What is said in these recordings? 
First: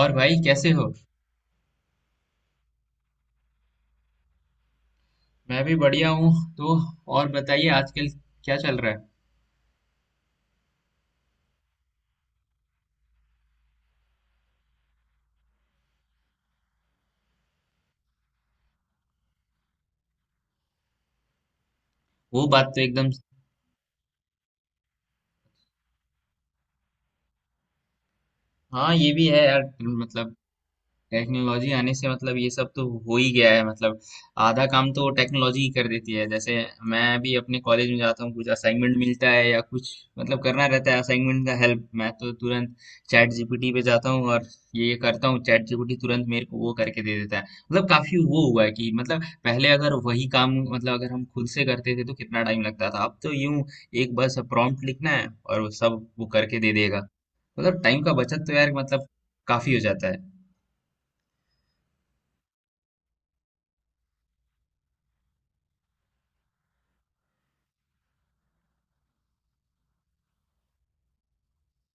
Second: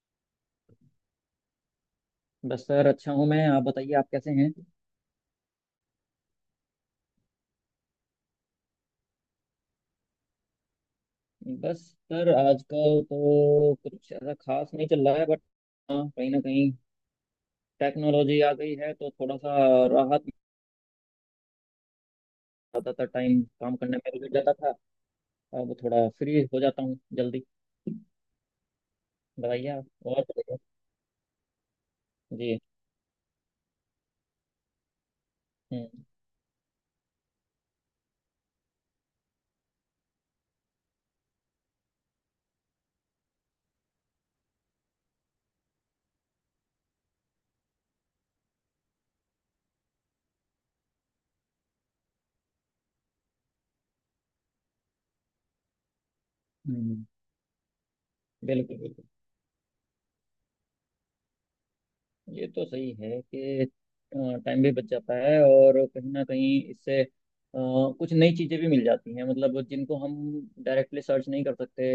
और भाई कैसे हो? बस सर, अच्छा हूँ। मैं, आप बताइए, आप कैसे हैं। मैं भी बढ़िया हूँ। तो और बताइए, आजकल क्या चल रहा है? बस सर, आजकल तो कुछ ऐसा खास नहीं चल रहा है। बट हाँ, कहीं ना कहीं टेक्नोलॉजी आ गई है तो थोड़ा सा राहत वो बात तो आता था। एकदम। टाइम काम करने में लग जाता था, अब थोड़ा फ्री हो जाता हूँ जल्दी। हाँ, ये भी है यार, बताइए आप, और मतलब बताइए। टेक्नोलॉजी आने से मतलब ये जी। सब तो हो ही गया है मतलब। आधा काम तो टेक्नोलॉजी ही कर हम्म। देती है, जैसे मैं भी अपने कॉलेज में जाता हूँ, कुछ असाइनमेंट मिलता है या कुछ मतलब करना रहता है, असाइनमेंट का हेल्प मैं तो तुरंत चैट जीपीटी पे जाता हूँ और ये करता हूँ। चैट जीपीटी तुरंत मेरे को वो करके दे देता है। मतलब काफी वो हुआ है कि मतलब पहले अगर वही काम, मतलब अगर हम खुद से करते थे तो कितना टाइम लगता था, अब तो यूं एक बस प्रॉम्प्ट लिखना है और वो सब वो करके दे हम्म, देगा। मतलब टाइम का बचत तो यार, बिल्कुल बिल्कुल। मतलब काफी हो जाता है। ये तो सही है कि टाइम भी बच जाता है और कहीं ना कहीं इससे कुछ नई चीज़ें भी मिल जाती हैं, मतलब जिनको हम डायरेक्टली सर्च नहीं कर सकते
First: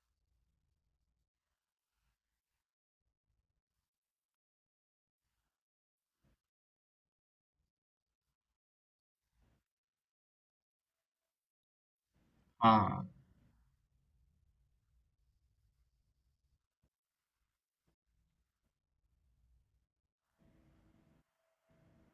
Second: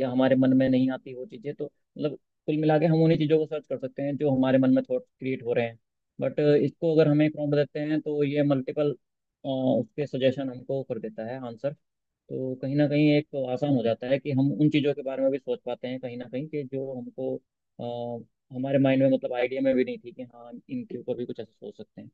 या हमारे मन में नहीं आती वो चीज़ें, तो मतलब कुल मिला के हम उन्हीं चीज़ों को सर्च कर सकते हैं जो हमारे मन में थॉट क्रिएट हो रहे हैं। बट इसको अगर हम एक प्रॉम्प्ट देते हैं तो ये मल्टीपल उसके सजेशन हमको कर देता है आंसर। तो कहीं ना हाँ, कहीं एक तो आसान हो जाता है कि हम उन चीज़ों के बारे में भी सोच पाते हैं कहीं ना कहीं, कि जो हमको हमारे माइंड में मतलब आइडिया में भी नहीं थी कि हाँ इनके ऊपर भी कुछ ऐसा सोच सकते हैं।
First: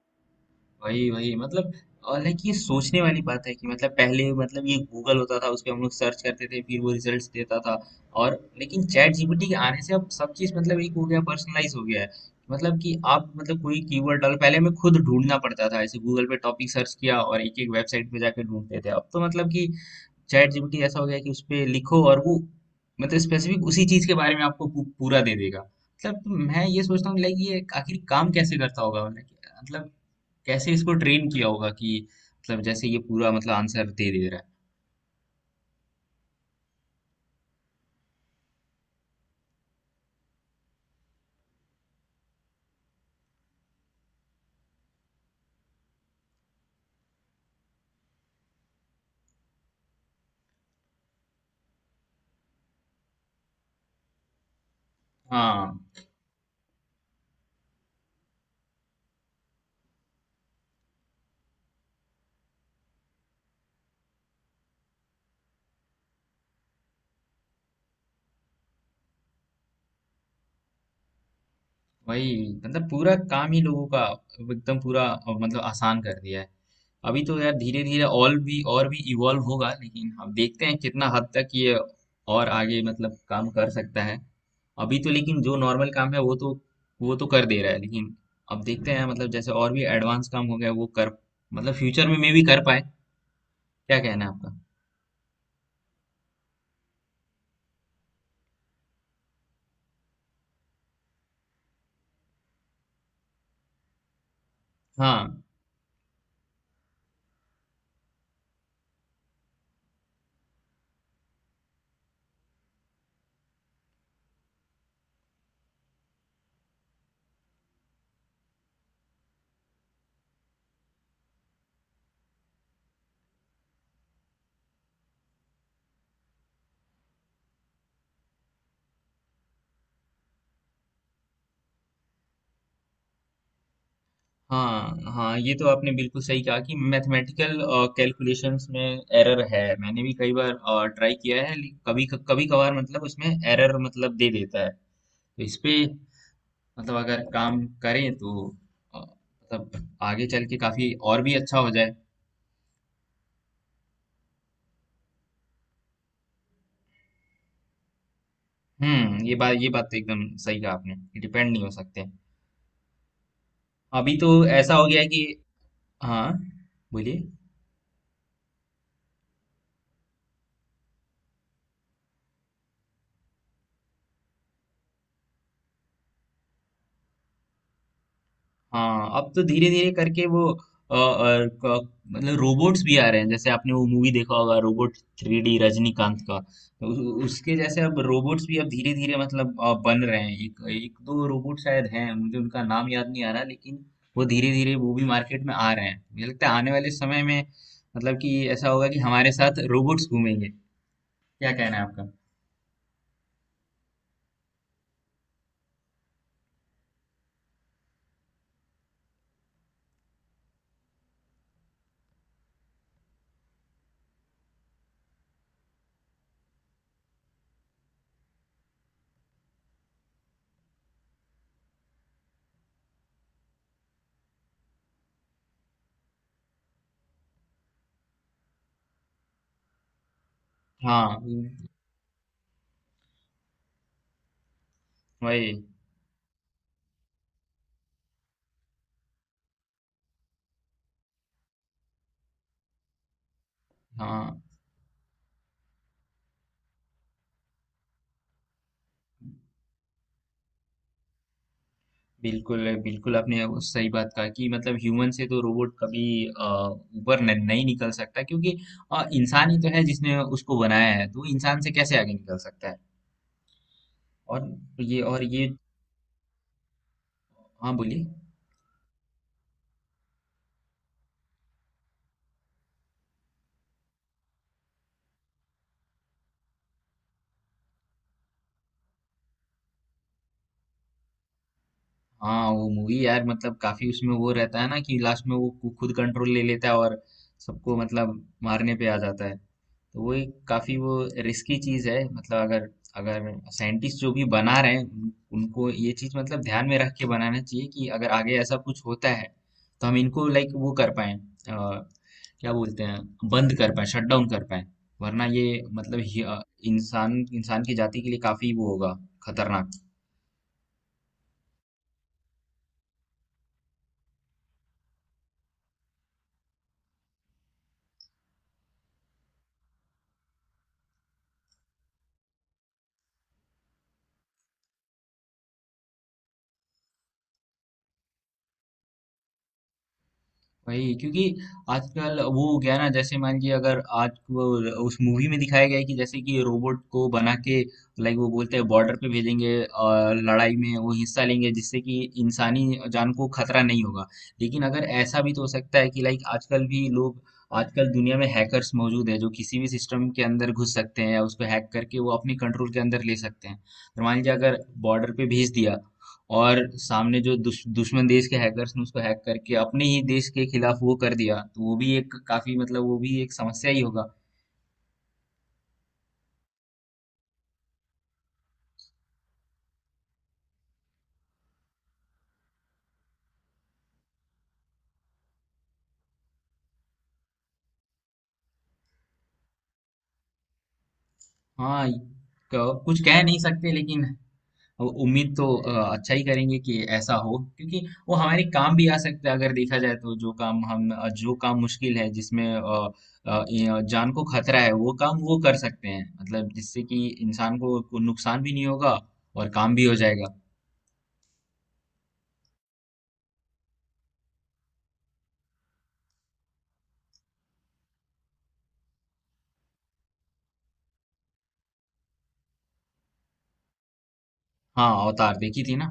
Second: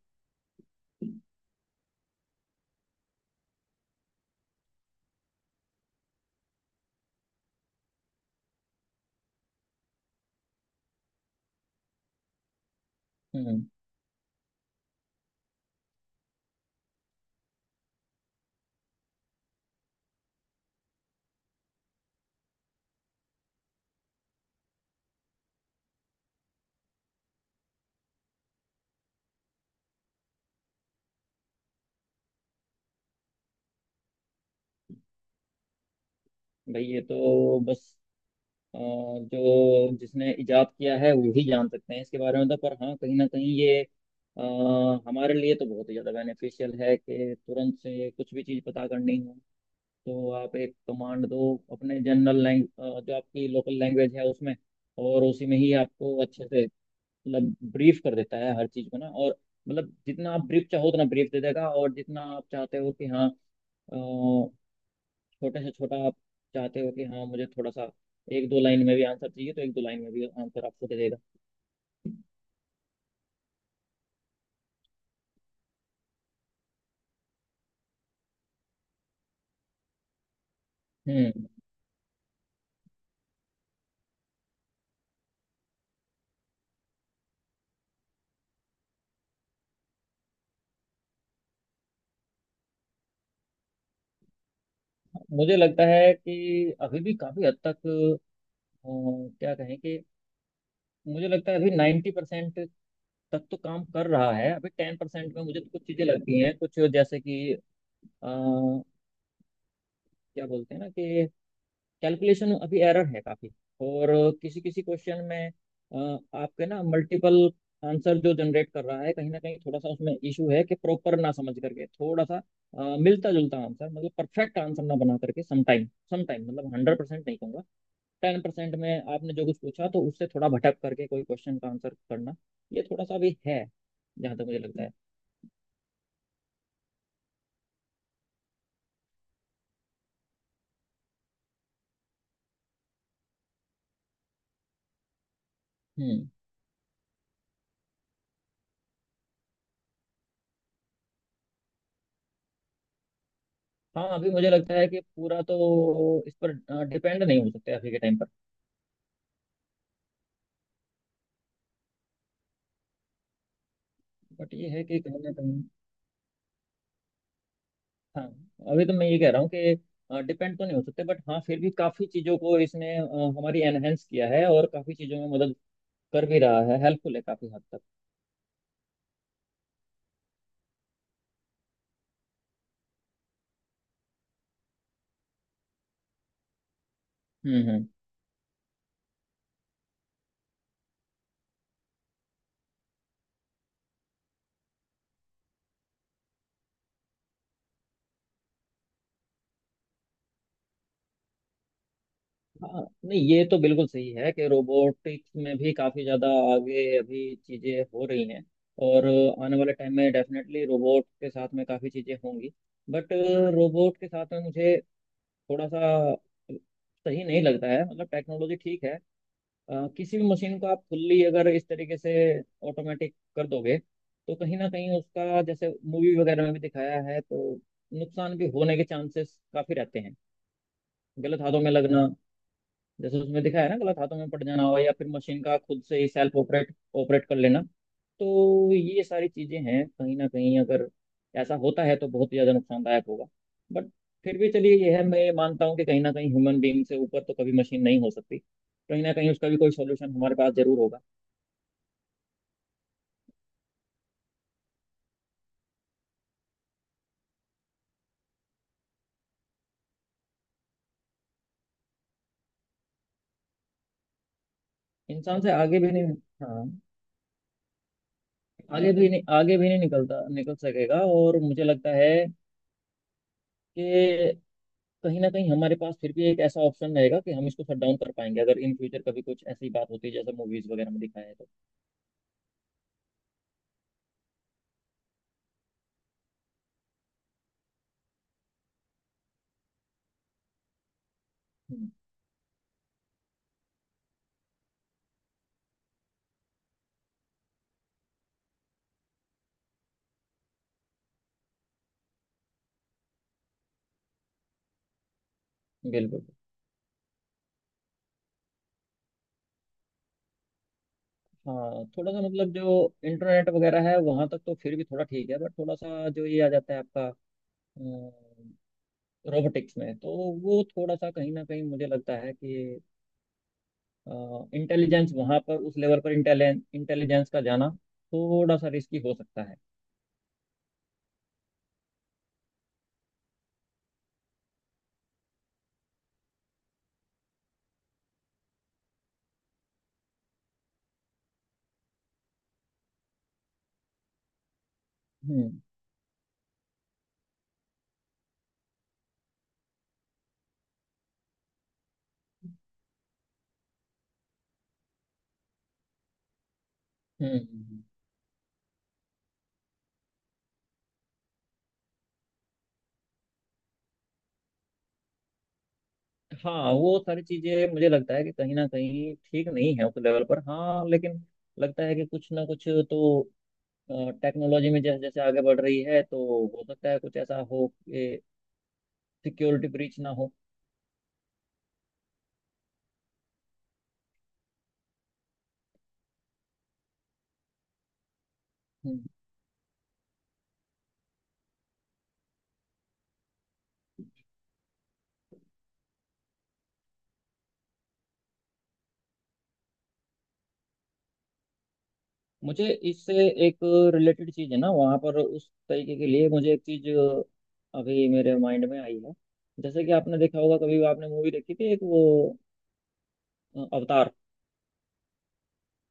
वही वही मतलब। और लाइक ये सोचने वाली बात है कि मतलब पहले, मतलब ये गूगल होता था, उस पे हम लोग सर्च करते थे, फिर वो रिजल्ट्स देता था। और लेकिन चैट जीपीटी के आने से अब सब चीज मतलब एक हो गया, पर्सनलाइज हो गया है। मतलब कि आप मतलब हम्म। कोई कीवर्ड डाल, पहले हमें खुद ढूंढना पड़ता था, ऐसे गूगल पे टॉपिक सर्च किया और एक एक वेबसाइट पे जाके ढूंढते थे। अब तो मतलब कि चैट जीपीटी ऐसा हो गया कि उस पे लिखो, और वो मतलब स्पेसिफिक उसी चीज के बारे में आपको पूरा दे देगा। मतलब मैं ये सोचता हूँ लाइक ये आखिर काम कैसे करता होगा? मतलब कैसे इसको ट्रेन किया होगा कि मतलब जैसे ये पूरा मतलब आंसर दे दे रहा है। भाई ये तो बस जो जिसने इजाद किया है वो ही जान सकते हैं इसके बारे में, तो पर हाँ कहीं ना कहीं ये अ, हमारे लिए तो बहुत ही ज़्यादा बेनिफिशियल है कि तुरंत से कुछ भी चीज़ पता करनी हो तो आप एक कमांड दो, अपने जनरल लैंग जो आपकी लोकल लैंग्वेज है उसमें, और उसी में ही हाँ, आपको अच्छे से मतलब ब्रीफ कर देता है हर चीज़ को ना। और मतलब जितना आप ब्रीफ चाहो उतना ब्रीफ दे देगा, और जितना आप चाहते हो कि हाँ अ, छोटे से छोटा आप चाहते हो कि हाँ मुझे थोड़ा सा एक दो लाइन में भी आंसर चाहिए तो एक दो लाइन में भी आंसर आपको दे देगा। वही। मतलब पूरा काम ही लोगों का, एकदम पूरा मतलब आसान कर दिया है। अभी तो यार धीरे धीरे और भी इवॉल्व होगा, लेकिन अब देखते हैं कितना हद हम्म। तक ये और आगे मतलब काम कर सकता है। अभी तो लेकिन जो नॉर्मल काम है वो तो कर दे रहा है, लेकिन अब देखते हैं मतलब जैसे और भी एडवांस काम हो गया वो कर, मतलब फ्यूचर में मे भी कर पाए। क्या कहना है आपका? मुझे लगता है कि अभी भी काफ़ी हद तक अ, क्या कहें कि, मुझे लगता है अभी 90% तक तो काम कर रहा है, अभी 10% हाँ, में मुझे तो कुछ चीजें लगती हैं कुछ, जैसे कि अ, क्या बोलते हैं ना कि कैलकुलेशन अभी एरर है काफी। और किसी किसी क्वेश्चन में अ, आपके ना मल्टीपल आंसर जो जनरेट कर रहा है, कहीं ना कहीं थोड़ा सा उसमें इशू है कि प्रॉपर ना समझ करके थोड़ा सा मिलता जुलता आंसर मतलब परफेक्ट आंसर ना बना करके समटाइम समटाइम मतलब 100% नहीं कहूंगा, 10% में आपने जो कुछ पूछा तो उससे थोड़ा भटक करके कोई क्वेश्चन का आंसर करना, ये थोड़ा सा भी है जहाँ तक मुझे लगता है। हाँ, हाँ, ये तो आपने बिल्कुल सही कहा कि मैथमेटिकल कैलकुलेशंस में एरर है। मैंने भी कई बार ट्राई किया है, लेकिन कभी कभी कभार मतलब उसमें एरर मतलब दे देता है। तो इस पे हम्म। मतलब अगर काम करें तो मतलब आगे चल के काफी और भी अच्छा हो जाए। हाँ, अभी मुझे लगता है कि पूरा तो इस पर डिपेंड नहीं हो सकते अभी के टाइम पर। हम्म, ये बात तो एकदम सही कहा आपने। डिपेंड नहीं हो सकते। अभी तो बट ये ऐसा है हो कि गया है कि कहीं ना कहीं, हाँ, बोलिए। हाँ, अभी तो मैं ये कह रहा हूँ कि डिपेंड तो नहीं हो सकते बट हाँ फिर भी काफ़ी चीज़ों को इसने हमारी एनहेंस किया है, और काफ़ी चीज़ों में मदद कर भी रहा है, हेल्पफुल है काफ़ी हद तक। हाँ, अब तो धीरे धीरे करके वो मतलब रोबोट्स भी आ रहे हैं, जैसे आपने वो मूवी देखा होगा रोबोट 3D रजनीकांत का। तो उ, उ- उसके हम्म, जैसे हम्म। अब रोबोट्स भी अब धीरे धीरे मतलब बन रहे हैं। एक एक दो रोबोट शायद हैं, मुझे उनका नाम याद नहीं आ रहा, लेकिन वो धीरे धीरे वो भी मार्केट में आ रहे हैं। मुझे लगता है आने वाले समय में मतलब कि ऐसा होगा कि हमारे साथ रोबोट्स घूमेंगे। क्या कहना है आपका? हाँ, नहीं ये तो बिल्कुल सही है कि रोबोटिक्स में भी काफ़ी ज़्यादा आगे अभी चीज़ें हो रही हैं, और आने वाले टाइम में डेफिनेटली रोबोट के साथ में काफ़ी चीज़ें होंगी। बट रोबोट के साथ में मुझे थोड़ा सा सही नहीं लगता है, मतलब टेक्नोलॉजी ठीक है, किसी भी मशीन को आप फुल्ली अगर इस तरीके से ऑटोमेटिक कर दोगे तो कहीं ना कहीं, उसका जैसे मूवी वगैरह में भी दिखाया है तो नुकसान भी होने के चांसेस काफ़ी रहते हैं। हाँ, गलत हाथों में लगना, जैसे उसमें दिखाया है ना, गलत हाथों में पड़ जाना हो, या फिर मशीन वही। का खुद से ही सेल्फ ऑपरेट ऑपरेट कर लेना। तो ये सारी चीजें हैं, कहीं ना कहीं अगर ऐसा होता है तो बहुत ही ज्यादा नुकसानदायक होगा। बट फिर हाँ, भी चलिए ये है, मैं ये मानता हूँ कि कहीं ना कहीं ह्यूमन बीइंग से ऊपर तो कभी मशीन नहीं हो सकती, कहीं ना कहीं उसका भी कोई सोल्यूशन हमारे पास जरूर होगा। बिल्कुल, बिल्कुल आपने वो सही बात कहा कि मतलब ह्यूमन से तो रोबोट कभी ऊपर न, नहीं निकल सकता, क्योंकि इंसान ही तो है जिसने उसको बनाया है, तो वो इंसान से कैसे आगे निकल सकता है? और ये और इंसान ये से आगे भी नहीं। हाँ, हाँ, बोलिए। आगे भी नहीं निकल सकेगा, और मुझे लगता है कि कहीं ना कहीं हमारे पास फिर भी एक ऐसा ऑप्शन रहेगा कि हम इसको शट डाउन कर पाएंगे अगर इन फ्यूचर कभी कुछ ऐसी बात होती है जैसे मूवीज वगैरह में दिखाया है तो। हाँ, वो मूवी यार मतलब काफी उसमें वो रहता है ना कि लास्ट में वो खुद कंट्रोल ले लेता है और सबको मतलब मारने पे आ जाता है। तो वो एक काफी वो रिस्की चीज हम्म, है, मतलब अगर अगर साइंटिस्ट जो भी बना रहे हैं उनको ये चीज मतलब ध्यान में रख के बनाना चाहिए कि अगर आगे ऐसा कुछ होता है तो हम इनको लाइक वो कर पाए, क्या बोलते हैं, बंद कर पाए, शट डाउन कर पाए। वरना ये मतलब बिल्कुल। इंसान इंसान की जाति के लिए काफी वो होगा, खतरनाक। हाँ, थोड़ा सा मतलब जो इंटरनेट वगैरह है वहां तक तो फिर भी थोड़ा ठीक है, बट थोड़ा सा जो ये आ जाता है आपका रोबोटिक्स में, तो वो थोड़ा सा कहीं ना कहीं मुझे लगता है कि इंटेलिजेंस वहां पर उस लेवल पर इंटेलिजेंस का जाना थोड़ा सा रिस्की हो सकता है। वही, क्योंकि आजकल वो हो गया ना, जैसे मान लीजिए अगर आज वो उस मूवी में दिखाया गया है कि जैसे कि रोबोट को बना के लाइक वो बोलते हैं बॉर्डर पे भेजेंगे और लड़ाई में वो हिस्सा लेंगे, जिससे कि इंसानी जान को खतरा नहीं होगा। लेकिन अगर ऐसा भी तो हो हम्म। सकता है कि लाइक आजकल भी लोग, आजकल दुनिया में हैकर्स मौजूद है जो किसी भी सिस्टम के अंदर घुस सकते हैं या उसको हैक करके वो अपने कंट्रोल के अंदर ले सकते हैं। तो मान लीजिए अगर बॉर्डर पे भेज दिया और सामने हम्म। जो दुश्मन देश के हैकर्स ने उसको हैक करके अपने ही देश के खिलाफ वो कर दिया, तो वो भी एक काफी, मतलब वो भी एक समस्या ही होगा। हाँ, वो सारी चीजें मुझे लगता है कि कहीं ना कहीं ठीक नहीं है उस लेवल पर, हाँ लेकिन लगता है कि कुछ ना कुछ तो टेक्नोलॉजी में जैसे जैसे आगे बढ़ रही है तो हो सकता है कुछ ऐसा हो कि सिक्योरिटी ब्रीच ना हो। हाँ, कुछ कह नहीं सकते, लेकिन उम्मीद तो अच्छा ही करेंगे कि ऐसा हो, क्योंकि वो हमारे काम भी आ हम्म। सकता है। अगर देखा जाए तो जो काम हम जो काम मुश्किल है, जिसमें ये जान को खतरा है, वो काम वो कर सकते हैं, मतलब जिससे कि इंसान को नुकसान भी नहीं होगा और काम भी हो जाएगा। मुझे इससे एक रिलेटेड चीज है ना, वहाँ पर उस तरीके के लिए मुझे एक चीज अभी मेरे माइंड में आई है। जैसे कि आपने देखा होगा, कभी आपने मूवी देखी थी एक वो अवतार। हाँ, अवतार देखी थी ना।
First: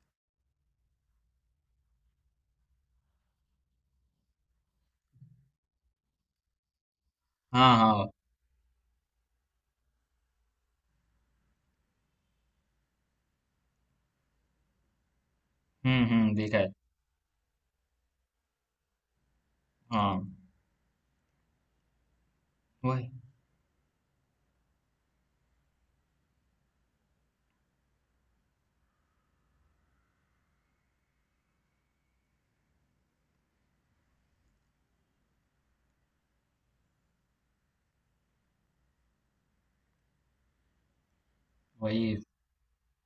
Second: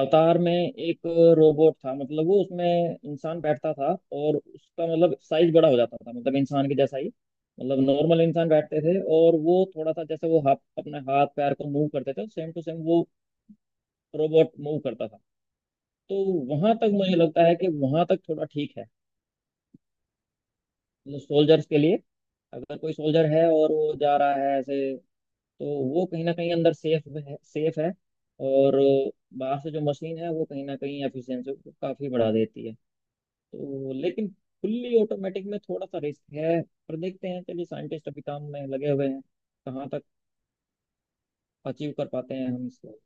अवतार में एक रोबोट था, मतलब वो उसमें इंसान बैठता था और उसका मतलब साइज बड़ा हो जाता था, मतलब इंसान के जैसा ही। हाँ, मतलब हाँ। नॉर्मल इंसान बैठते थे और वो थोड़ा सा जैसे वो हाथ, अपने हाथ पैर को मूव करते थे सेम टू सेम वो रोबोट मूव करता था। हुँ, तो हुँ, देखा है। वहां तक मुझे लगता है कि वहां तक थोड़ा ठीक है, हाँ, मतलब सोल्जर्स के लिए, अगर कोई वही, सोल्जर है और वो जा रहा है ऐसे, तो वो कहीं ना कहीं अंदर सेफ है सेफ है, और बाहर से जो मशीन है वो कहीं ना कहीं एफिशिएंसी को काफी बढ़ा देती है। तो लेकिन फुल्ली ऑटोमेटिक में थोड़ा सा रिस्क है, पर देखते हैं, चलिए साइंटिस्ट अभी काम में लगे हुए हैं, कहाँ तक अचीव कर वही, पाते हैं हम इसको।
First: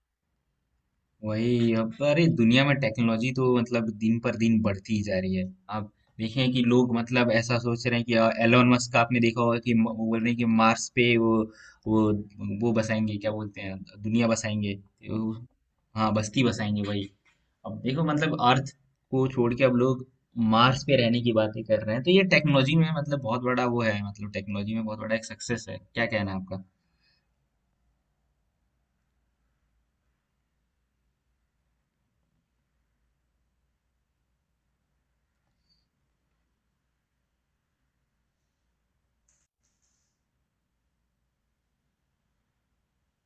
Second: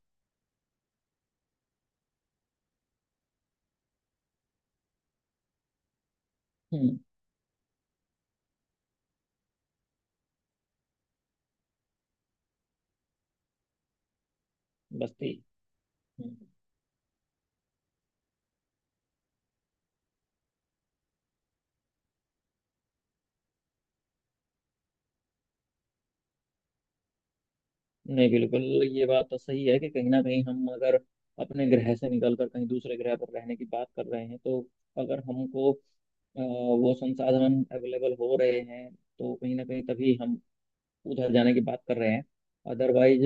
वही। अब तो, अरे दुनिया में टेक्नोलॉजी तो मतलब दिन पर दिन बढ़ती ही जा रही है। आप देखें कि लोग हम्म। मतलब ऐसा सोच रहे हैं कि एलोन मस्क का आपने देखा होगा कि म वो बोल रहे हैं कि मार्स पे वो वो वो बसाएँगे, क्या बोलते हैं, दुनिया बसाएँगे। बस्ती। उ हाँ, हम्म, बस्ती बसाएँगे वही। अब देखो मतलब अर्थ को छोड़ के अब लोग मार्स पे रहने की बातें कर रहे हैं। तो ये टेक्नोलॉजी में मतलब बहुत बड़ा वो है, मतलब टेक्नोलॉजी में बहुत बड़ा एक सक्सेस है। क्या कहना है आपका? नहीं बिल्कुल। ये बात तो सही है कि कहीं ना कहीं हम अगर अपने ग्रह से निकल कर कहीं दूसरे ग्रह पर रहने की बात कर रहे हैं, तो अगर हमको वो संसाधन अवेलेबल हो रहे हैं तो कहीं ना कहीं तभी हम उधर जाने की बात कर रहे हैं, अदरवाइज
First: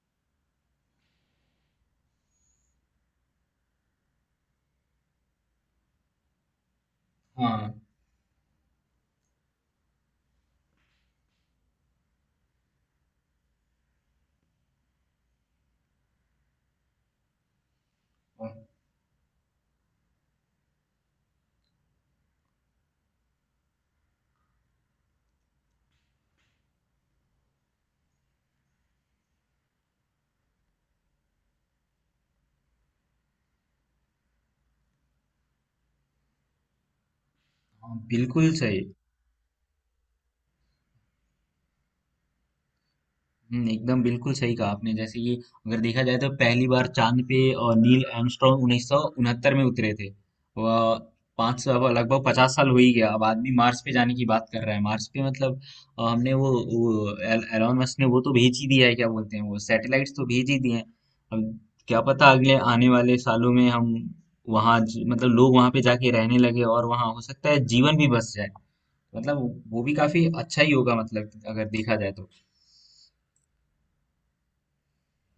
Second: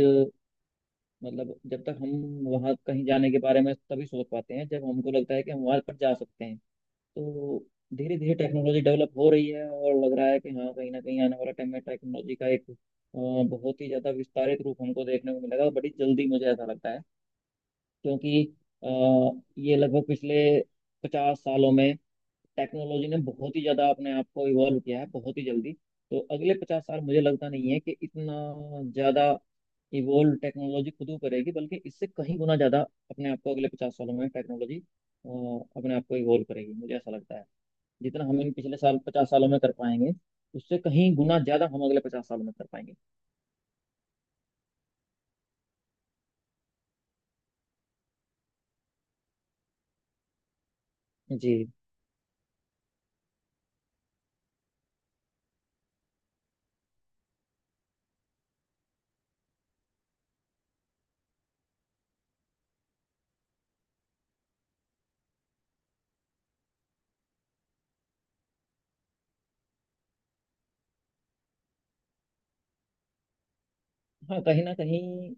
मतलब जब तक हम वहाँ कहीं जाने के बारे में तभी सोच पाते हैं जब हमको लगता है कि हम वहाँ पर जा सकते हैं। तो हाँ, धीरे धीरे टेक्नोलॉजी डेवलप हो रही है, और लग रहा है कि हाँ कहीं ना कहीं आने वाला टाइम में टेक्नोलॉजी का एक बहुत ही ज़्यादा विस्तारित रूप हमको देखने को मिलेगा, और बड़ी जल्दी मुझे ऐसा लगता है। क्योंकि हाँ। ये लगभग पिछले 50 सालों में टेक्नोलॉजी ने बहुत ही ज्यादा अपने आप को इवॉल्व किया है, बहुत ही जल्दी। तो अगले 50 साल मुझे लगता नहीं है कि इतना ज्यादा इवॉल्व टेक्नोलॉजी खुद ही करेगी, बल्कि इससे कहीं गुना ज्यादा अपने आप को अगले 50 सालों में टेक्नोलॉजी अपने आप को इवॉल्व करेगी, मुझे ऐसा लगता है। हाँ, जितना हम बिल्कुल इन पिछले सही। साल 50 सालों में कर पाएंगे, उससे कहीं गुना ज्यादा हम अगले 50 सालों में कर पाएंगे। एकदम बिल्कुल सही कहा आपने। जैसे कि अगर देखा जाए तो पहली बार चांद पे नील आर्मस्ट्रांग 1969 में उतरे थे। वह जी। पाँच सौ लगभग 50 साल हो ही गया। अब आदमी मार्स पे जाने की बात कर रहा है। मार्स पे मतलब हमने वो एल- एलॉन मस्क ने वो तो भेज ही दिया है, क्या बोलते हैं, वो सैटेलाइट्स तो भेज ही दिए हैं। अब क्या पता अगले आने वाले सालों में हम वहाँ मतलब लोग वहाँ पे जाके रहने लगे और वहाँ हो सकता है जीवन भी बस जाए। मतलब वो भी काफी अच्छा ही होगा, मतलब अगर देखा जाए तो। हाँ, कहीं ना कहीं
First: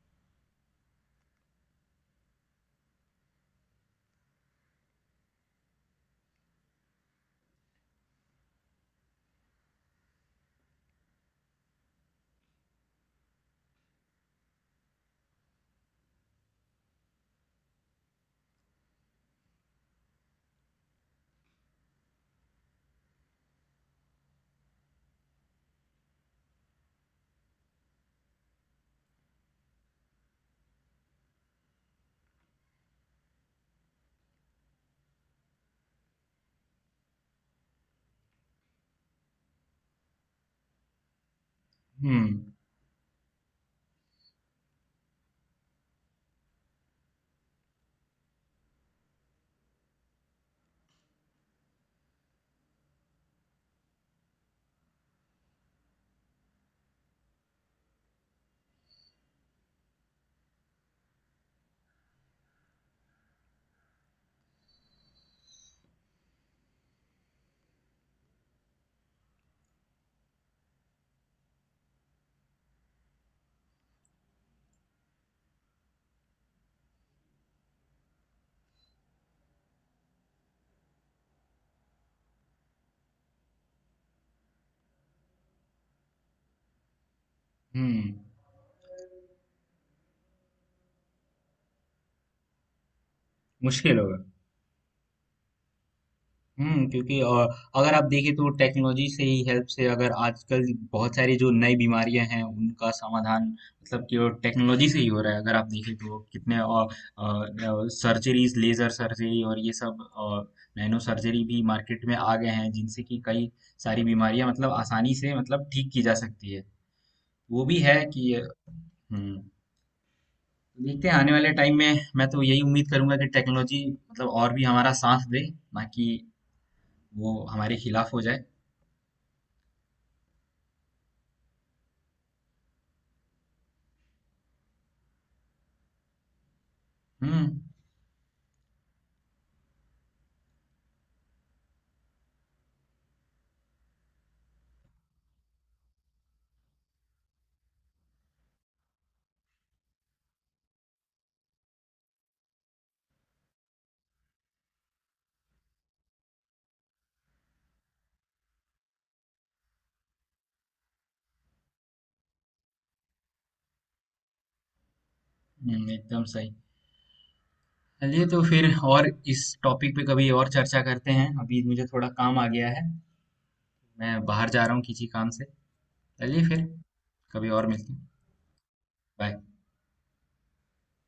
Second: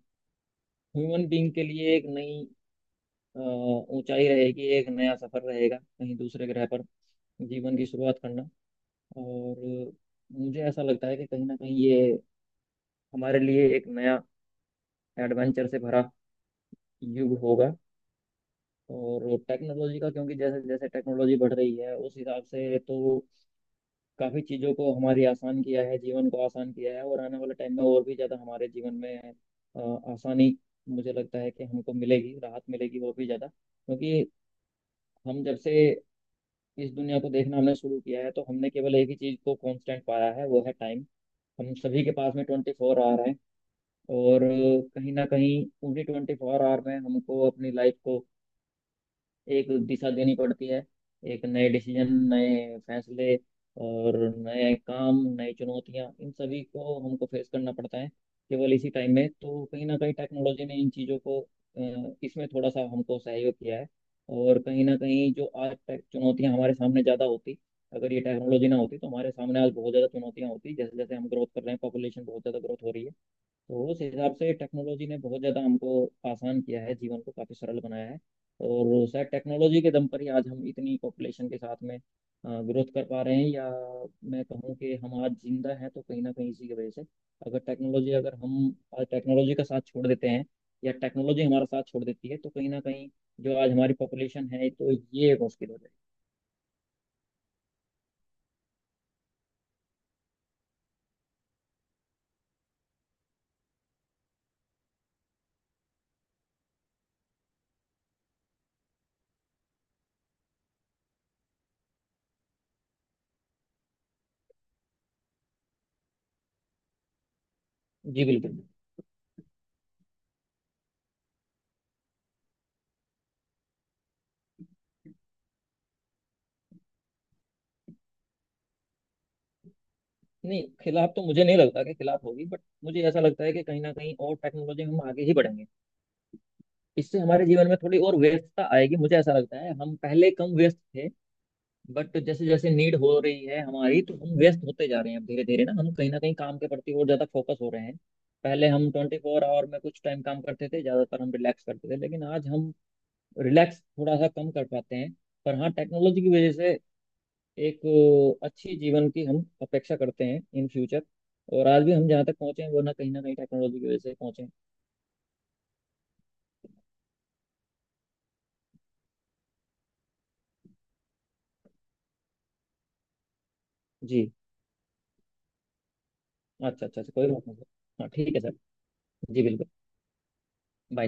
ह्यूमन बींग के लिए एक नई ऊंचाई रहेगी, एक नया सफर रहेगा, कहीं दूसरे ग्रह पर जीवन की शुरुआत करना। और मुझे ऐसा लगता है कि कहीं ना कहीं ये हमारे लिए एक नया एडवेंचर से भरा युग होगा, और टेक्नोलॉजी का, क्योंकि जैसे जैसे टेक्नोलॉजी बढ़ रही है उस हिसाब से तो काफ़ी चीज़ों को हमारी आसान किया है, जीवन को आसान किया है, और आने वाले टाइम में और भी ज़्यादा हमारे जीवन में आसानी मुझे लगता है कि हमको मिलेगी, राहत मिलेगी और भी ज़्यादा। क्योंकि हम जब से इस दुनिया को देखना हमने शुरू किया है तो हमने केवल एक ही चीज़ को कांस्टेंट पाया है, वो है टाइम। हम सभी के हुँ, पास में 24 आवर है। और कहीं ना कहीं पूरी 24 आवर में हमको अपनी लाइफ को एक दिशा देनी पड़ती है, एक नए डिसीजन नए फैसले, और नए काम नई चुनौतियां, इन सभी को हमको फेस करना पड़ता है केवल इसी टाइम में। तो कहीं ना कहीं टेक्नोलॉजी ने इन चीज़ों को इसमें थोड़ा सा हमको सहयोग किया है, और कहीं ना कहीं जो आज तक चुनौतियां हमारे सामने ज़्यादा होती, अगर ये टेक्नोलॉजी ना होती तो हमारे सामने आज बहुत ज़्यादा चुनौतियां होती, जैसे जैसे हम ग्रोथ कर रहे हैं पॉपुलेशन बहुत ज़्यादा ग्रोथ हो रही है। तो उस हिसाब से टेक्नोलॉजी ने बहुत ज़्यादा हमको आसान किया है, जीवन को काफ़ी सरल बनाया है। और शायद टेक्नोलॉजी के दम पर ही आज हम इतनी पॉपुलेशन के साथ में ग्रोथ कर पा रहे हैं, या मैं कहूँ कि हम आज जिंदा हैं तो कहीं ना कहीं इसी की वजह से। अगर हुँ। टेक्नोलॉजी, अगर हम आज टेक्नोलॉजी का साथ छोड़ देते हैं या टेक्नोलॉजी हमारा साथ छोड़ देती है तो कहीं ना कहीं जो आज हमारी मुश्किल होगा। पॉपुलेशन है तो ये एक मुश्किल हो जाएगी। हुँ, क्योंकि अगर आप देखें तो टेक्नोलॉजी से ही हेल्प से अगर आजकल बहुत सारी जो नई बीमारियाँ हैं, उनका समाधान मतलब केवल टेक्नोलॉजी से ही हो रहा है। अगर आप देखें तो कितने सर्जरीज़, लेज़र सर्जरी और ये सब नैनो सर्जरी भी मार्केट में आ गए हैं, जिनसे कि कई सारी बीमारियाँ मतलब आसानी से मतलब ठीक की जा सकती है। वो भी है जी कि बिल्कुल। हुँ। देखते हैं आने वाले टाइम में, मैं तो यही उम्मीद करूंगा कि टेक्नोलॉजी मतलब और भी हमारा साथ दे, ना कि वो हमारे खिलाफ हो जाए। नहीं खिलाफ तो मुझे नहीं लगता कि खिलाफ होगी, बट मुझे ऐसा लगता है कि कहीं ना कहीं, और टेक्नोलॉजी में हम आगे ही बढ़ेंगे। इससे हमारे हम्म। जीवन में थोड़ी और व्यस्तता आएगी मुझे ऐसा लगता है, हम पहले कम व्यस्त थे बट जैसे जैसे नीड हो रही है हमारी तो हम व्यस्त होते जा रहे हैं, अब धीरे धीरे ना हम कहीं ना कहीं काम के प्रति और ज्यादा फोकस हो रहे हैं। पहले हम 24 आवर में कुछ टाइम काम करते थे, ज्यादातर हम रिलैक्स करते थे, लेकिन आज हम रिलैक्स थोड़ा सा कम कर पाते हैं। पर हाँ टेक्नोलॉजी की वजह से एक अच्छी जीवन की हम अपेक्षा करते हैं इन फ्यूचर, और आज भी हम जहाँ तक पहुंचे हैं वो ना कहीं टेक्नोलॉजी की वजह से पहुंचे हैं। एकदम सही। चलिए तो फिर और इस टॉपिक पे कभी और चर्चा करते हैं। अभी मुझे थोड़ा काम आ गया है, मैं जी। बाहर जा रहा हूँ किसी काम से। चलिए फिर, अच्छा अच्छा अच्छा, कोई बात कभी नहीं सर। और मिलते हैं। हाँ ठीक है सर। जी बाय। बिल्कुल। by।